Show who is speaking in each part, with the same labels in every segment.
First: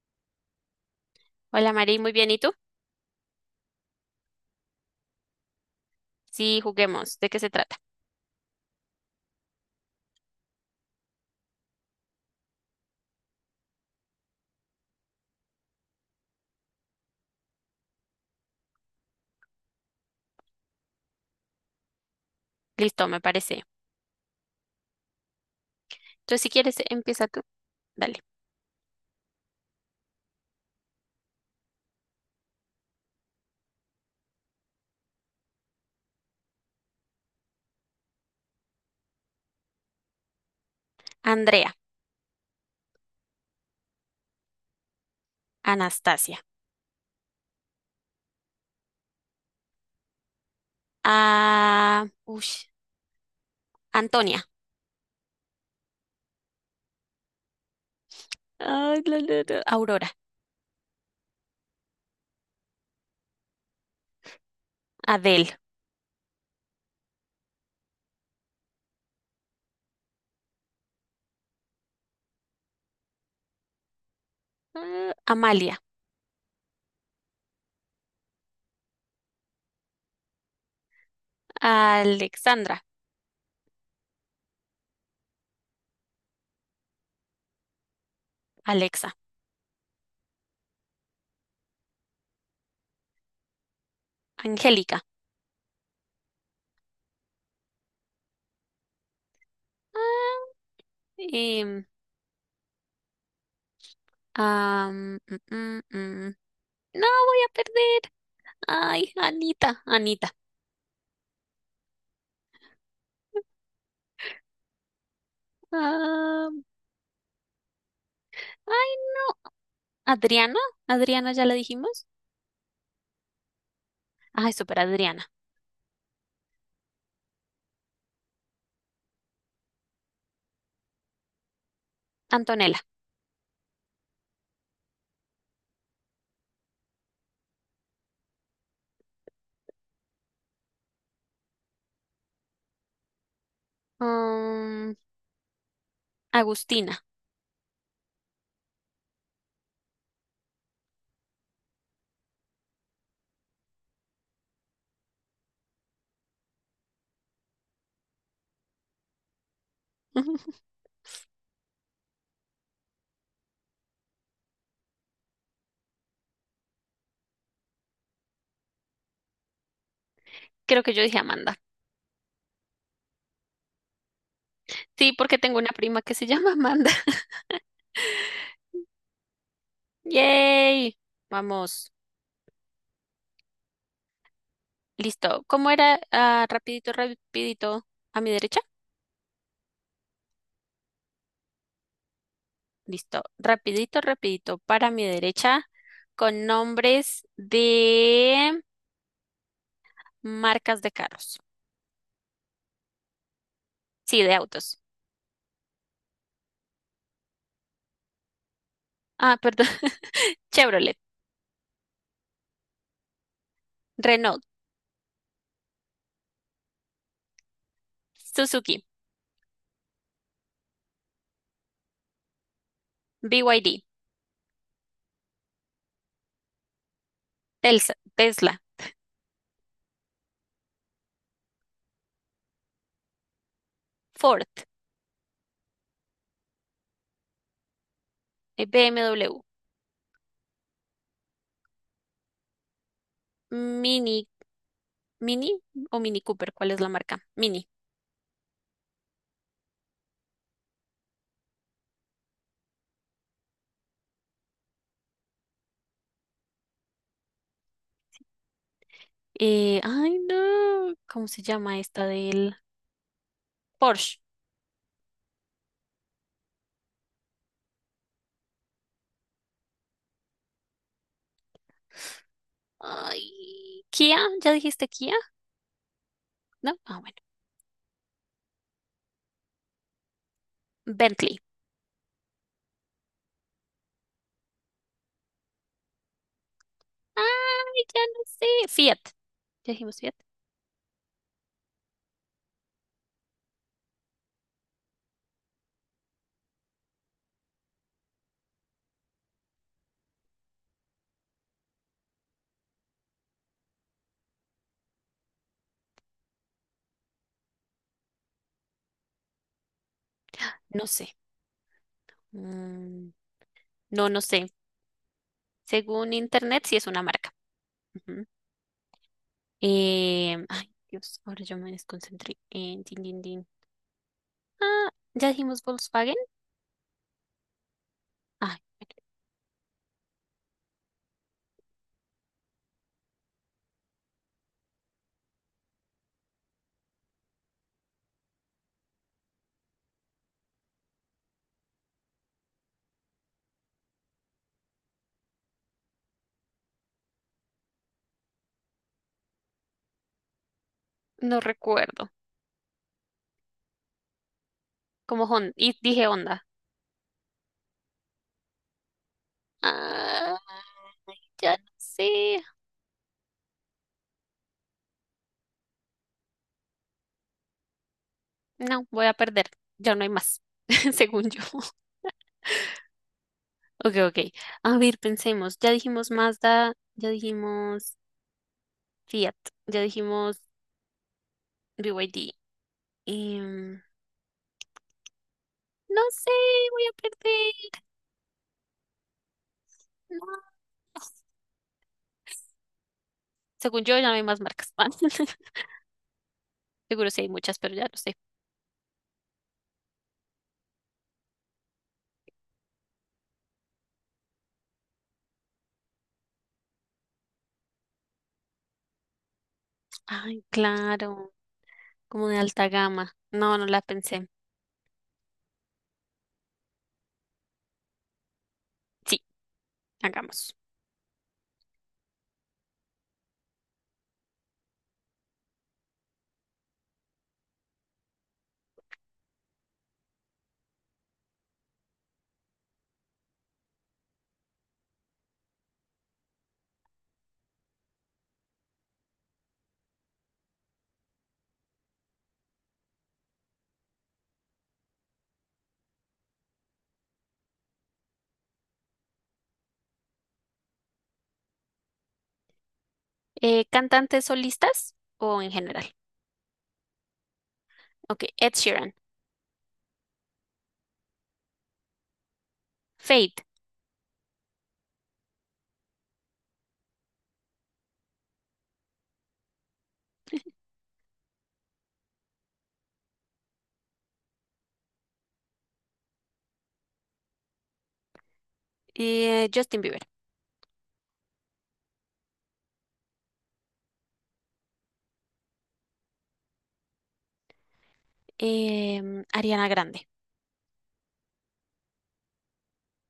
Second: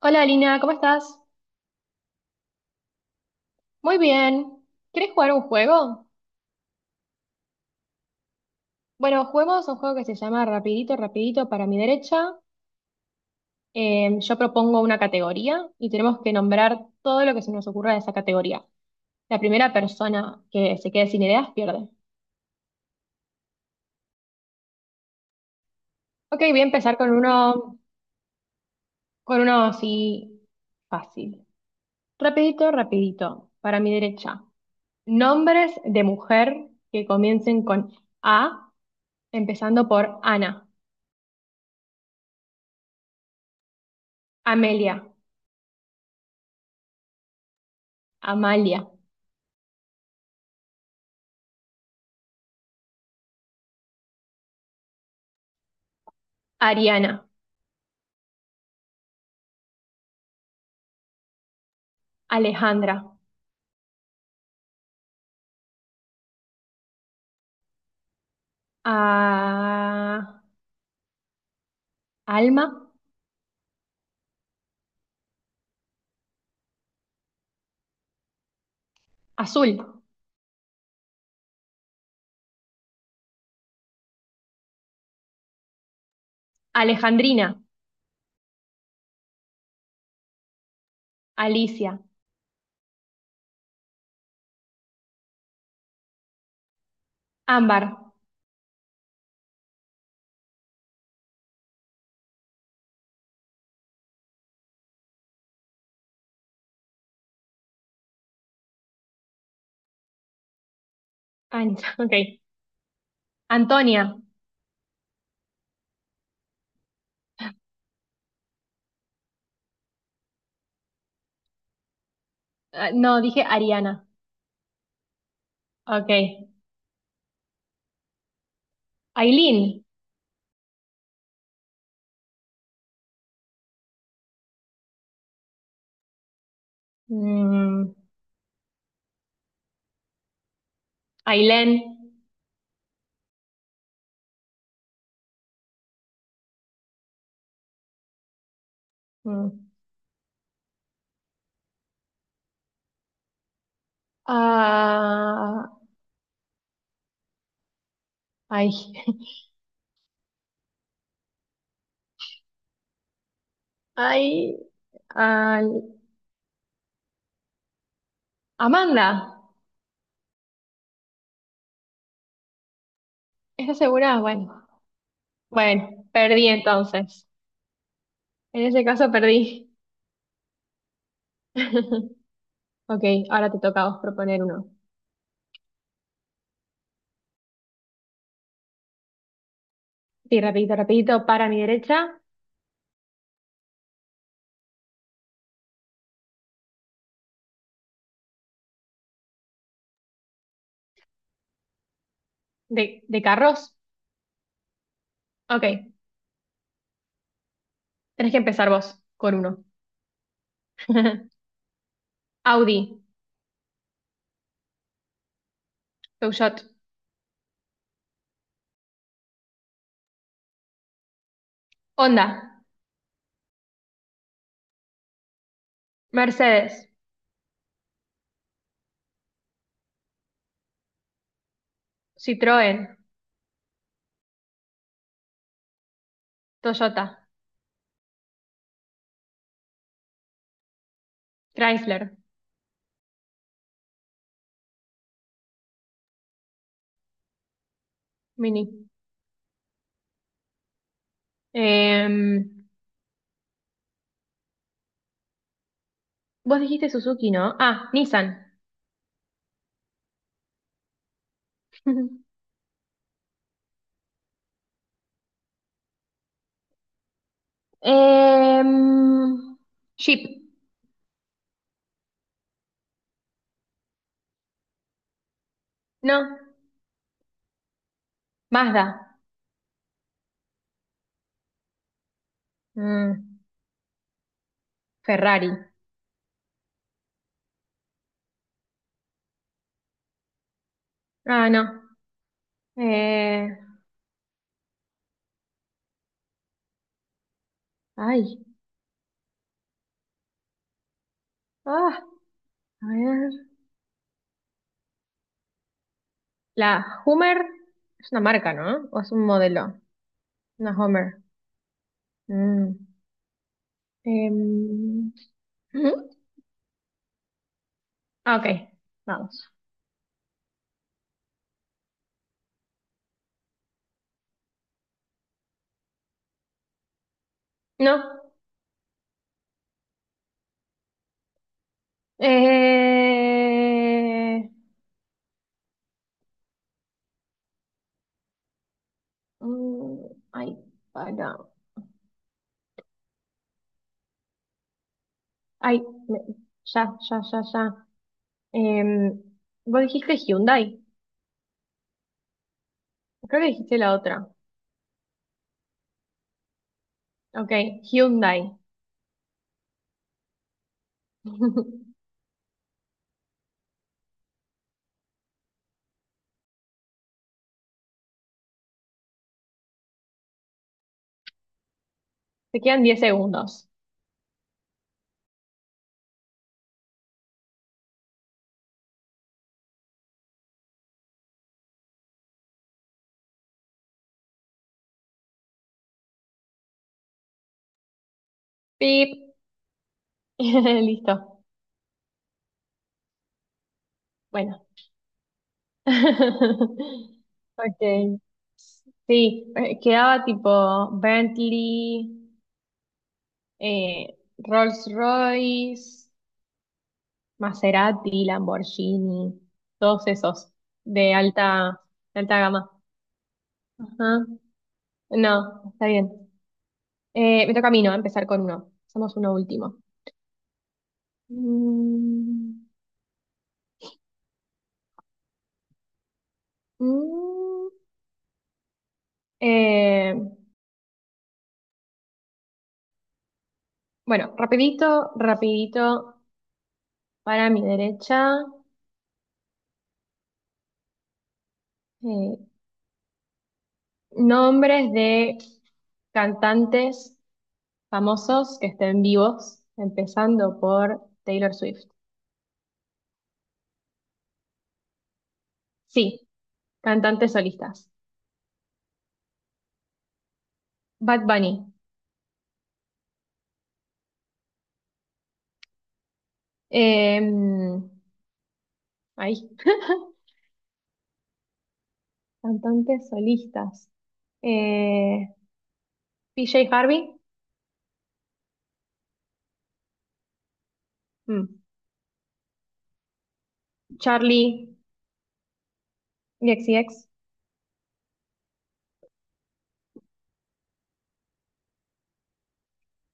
Speaker 1: Hola Lina, ¿cómo estás?
Speaker 2: Hola Mari, muy bien. ¿Y tú?
Speaker 1: Muy bien. ¿Quieres jugar un juego?
Speaker 2: Sí, juguemos. ¿De qué se trata?
Speaker 1: Bueno, juguemos un juego que se llama Rapidito, Rapidito para mi derecha. Yo propongo una categoría y tenemos que nombrar todo lo que se nos ocurra de esa categoría. La primera persona que se quede sin ideas pierde.
Speaker 2: Listo, me parece.
Speaker 1: Ok,
Speaker 2: Entonces, si
Speaker 1: voy a
Speaker 2: quieres,
Speaker 1: empezar
Speaker 2: empieza tú. Dale.
Speaker 1: con uno así fácil. Rapidito, rapidito, para mi derecha. Nombres de mujer que comiencen con A, empezando por Ana,
Speaker 2: Andrea,
Speaker 1: Amelia,
Speaker 2: Anastasia,
Speaker 1: Amalia.
Speaker 2: ush, Antonia,
Speaker 1: Ariana,
Speaker 2: ay, la, la, la, Aurora,
Speaker 1: Alejandra,
Speaker 2: Adel,
Speaker 1: a- Alma,
Speaker 2: Amalia,
Speaker 1: Azul,
Speaker 2: Alexandra,
Speaker 1: Alejandrina,
Speaker 2: Alexa,
Speaker 1: Alicia,
Speaker 2: Angélica.
Speaker 1: Ámbar,
Speaker 2: Ah, em, am, mm, mm, mm. No, voy a perder. Ay, Anita, Anita.
Speaker 1: Ancha, ok, Antonia,
Speaker 2: ah, ay, no. Adriana, Adriana, ya la dijimos.
Speaker 1: no, dije Ariana,
Speaker 2: Ay, súper Adriana.
Speaker 1: ok, Ailín,
Speaker 2: Antonella.
Speaker 1: mm, Ailén,
Speaker 2: Mm, Agustina.
Speaker 1: mm, ah, ay,
Speaker 2: Ujú.
Speaker 1: ay, al- Amanda,
Speaker 2: Creo que yo dije Amanda.
Speaker 1: ¿estás segura? Bueno,
Speaker 2: Sí, porque tengo una
Speaker 1: bueno,
Speaker 2: prima que se
Speaker 1: perdí
Speaker 2: llama Amanda.
Speaker 1: entonces, en ese caso perdí.
Speaker 2: ¡Yay! Vamos.
Speaker 1: Ok, ahora te toca a vos proponer uno.
Speaker 2: Listo. ¿Cómo era? Ah, rapidito, rapidito. ¿A mi derecha?
Speaker 1: Sí, rapidito, rapidito, para mi derecha,
Speaker 2: Listo. Rapidito, rapidito. Para mi derecha. Con nombres de marcas de carros.
Speaker 1: de carros.
Speaker 2: Sí, de autos.
Speaker 1: Ok, tenés que empezar vos con
Speaker 2: Ah,
Speaker 1: uno.
Speaker 2: perdón. Chevrolet,
Speaker 1: Audi,
Speaker 2: Renault,
Speaker 1: Peugeot,
Speaker 2: Suzuki,
Speaker 1: Honda,
Speaker 2: BYD,
Speaker 1: Mercedes,
Speaker 2: Telsa- Tesla,
Speaker 1: Citroën,
Speaker 2: Ford,
Speaker 1: Toyota,
Speaker 2: BMW,
Speaker 1: Chrysler,
Speaker 2: Mini Mini o Mini Cooper, ¿cuál es la marca? Mini.
Speaker 1: Mini. Em, vos dijiste Suzuki, ¿no? Ah, Nissan.
Speaker 2: Ay, no. ¿Cómo se llama esta del Porsche?
Speaker 1: Em, Jeep,
Speaker 2: Ay, Kia, ¿ya dijiste Kia?
Speaker 1: no.
Speaker 2: ¿No? Ah, bueno.
Speaker 1: Mazda,
Speaker 2: Bentley.
Speaker 1: Mm, Ferrari.
Speaker 2: Ay, ya no sé. Fiat. ¿Ya dijimos Fiat?
Speaker 1: Ah, no. Eh, ay, ah, a ver. La Hummer es una marca, ¿no? ¿O es un modelo? Una
Speaker 2: No
Speaker 1: Hummer.
Speaker 2: sé.
Speaker 1: Mm.
Speaker 2: Mm, no, no sé.
Speaker 1: Em, ujú.
Speaker 2: Según internet, sí es una marca. Ujú.
Speaker 1: Ah, ok, vamos.
Speaker 2: Ay, Dios, ahora yo me desconcentré. En din, din, din. Ah, ¿ya dijimos Volkswagen?
Speaker 1: No.
Speaker 2: Ay, bueno,
Speaker 1: Eh, mm, ay, para. Ay, me- ya, ya, ya, ya. Em, vos dijiste Hyundai.
Speaker 2: no recuerdo.
Speaker 1: Creo que dijiste la otra.
Speaker 2: Como Honda. Y dije Honda.
Speaker 1: Ok, Hyundai.
Speaker 2: Ay, ya no sé. No, voy a perder. Ya no hay más, según yo.
Speaker 1: Te quedan 10 segundos.
Speaker 2: Ok, ok. A ver, pensemos. Ya dijimos Mazda, ya dijimos Fiat, ya dijimos BYD. Em, no sé, voy a perder.
Speaker 1: Pip.
Speaker 2: No.
Speaker 1: Listo.
Speaker 2: Según yo, ya no hay más
Speaker 1: Bueno.
Speaker 2: marcas. Seguro sí hay muchas,
Speaker 1: Ok.
Speaker 2: pero ya no sé.
Speaker 1: Sí, quedaba tipo Bentley, Rolls-Royce, Maserati, Lamborghini, todos
Speaker 2: Ay,
Speaker 1: esos de
Speaker 2: claro,
Speaker 1: alta, de
Speaker 2: como
Speaker 1: alta
Speaker 2: de
Speaker 1: gama.
Speaker 2: alta gama. No, no la
Speaker 1: Ajá.
Speaker 2: pensé.
Speaker 1: No, está bien. Me toca a mí, ¿no? Empezar con uno. Somos
Speaker 2: Sí,
Speaker 1: uno último.
Speaker 2: hagamos.
Speaker 1: Mm, mm, eh, bueno, rapidito, rapidito, para mi derecha, eh, nombres de cantantes famosos que estén vivos, empezando por Taylor Swift.
Speaker 2: ¿Cantantes solistas o en general?
Speaker 1: Sí, cantantes solistas.
Speaker 2: Ok, Ed Sheeran,
Speaker 1: Bad Bunny.
Speaker 2: Fate,
Speaker 1: Em, ahí. Cantantes solistas. Eh, PJ Harvey.
Speaker 2: Justin Bieber,
Speaker 1: Mm. Charli XCX.
Speaker 2: Ariana Grande,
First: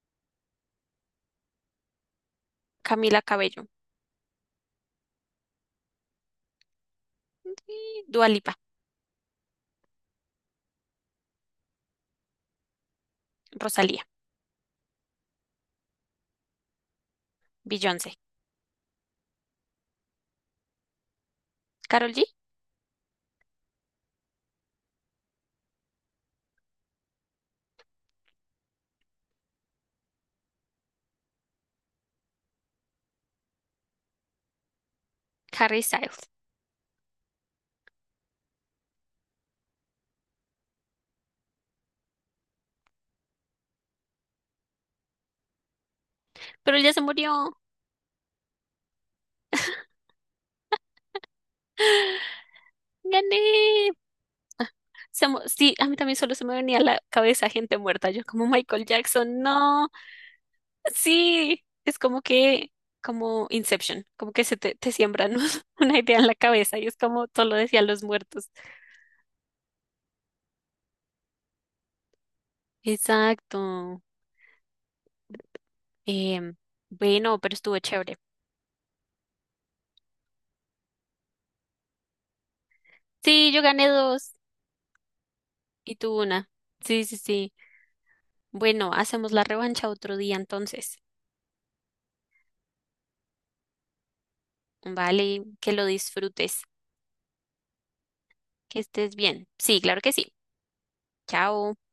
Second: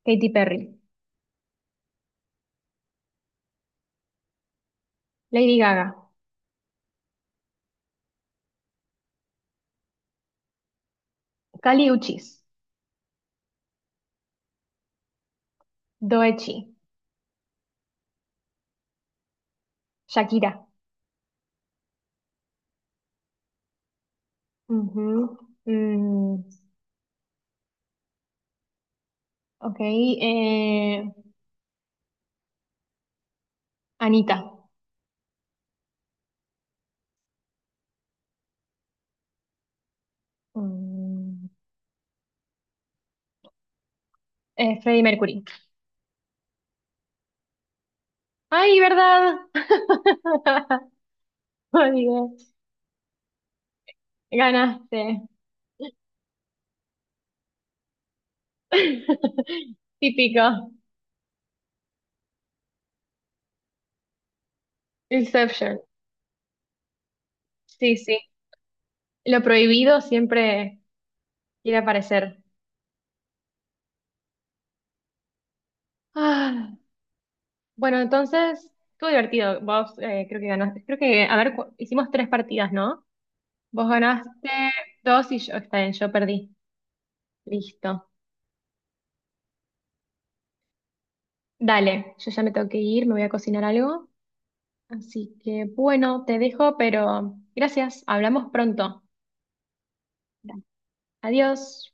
Speaker 1: Katy Perry.
Speaker 2: Camila Cabello,
Speaker 1: Lady Gaga.
Speaker 2: y Dua Lipa,
Speaker 1: Kali Uchis.
Speaker 2: Rosalía,
Speaker 1: Doechi.
Speaker 2: Beyoncé,
Speaker 1: Shakira.
Speaker 2: Karol G,
Speaker 1: Ujú. Mm, ok. Anita.
Speaker 2: Harry Styles.
Speaker 1: Mm, Freddie Mercury.
Speaker 2: Pero él ya se murió.
Speaker 1: Ay, ¿verdad? Olvidé.
Speaker 2: ¡Gané!
Speaker 1: Ganaste.
Speaker 2: Se mu- sí, a mí también solo se me venía a la cabeza gente muerta. Yo como Michael Jackson, no.
Speaker 1: Típico.
Speaker 2: Sí, es como que, como Inception, como que se te siembran
Speaker 1: Inception.
Speaker 2: una idea en la cabeza y es como todo lo decían
Speaker 1: Sí,
Speaker 2: los
Speaker 1: sí.
Speaker 2: muertos.
Speaker 1: Lo prohibido siempre quiere aparecer.
Speaker 2: Exacto. Em,
Speaker 1: Ah,
Speaker 2: bueno, pero estuvo
Speaker 1: bueno,
Speaker 2: chévere.
Speaker 1: entonces, estuvo divertido. Vos creo que ganaste. Creo que, a ver, hicimos 3 partidas, ¿no?
Speaker 2: Sí, yo
Speaker 1: Vos
Speaker 2: gané dos.
Speaker 1: ganaste 2 y yo, está bien,
Speaker 2: Y
Speaker 1: yo
Speaker 2: tú una.
Speaker 1: perdí.
Speaker 2: Sí, sí, sí.
Speaker 1: Listo.
Speaker 2: Bueno, hacemos la revancha otro día entonces.
Speaker 1: Dale, yo ya me tengo que ir, me voy a cocinar algo. Así
Speaker 2: Vale,
Speaker 1: que,
Speaker 2: que lo
Speaker 1: bueno, te
Speaker 2: disfrutes,
Speaker 1: dejo, pero gracias. Hablamos
Speaker 2: que
Speaker 1: pronto.
Speaker 2: estés bien. Sí, claro que sí. Chao.
Speaker 1: Adiós.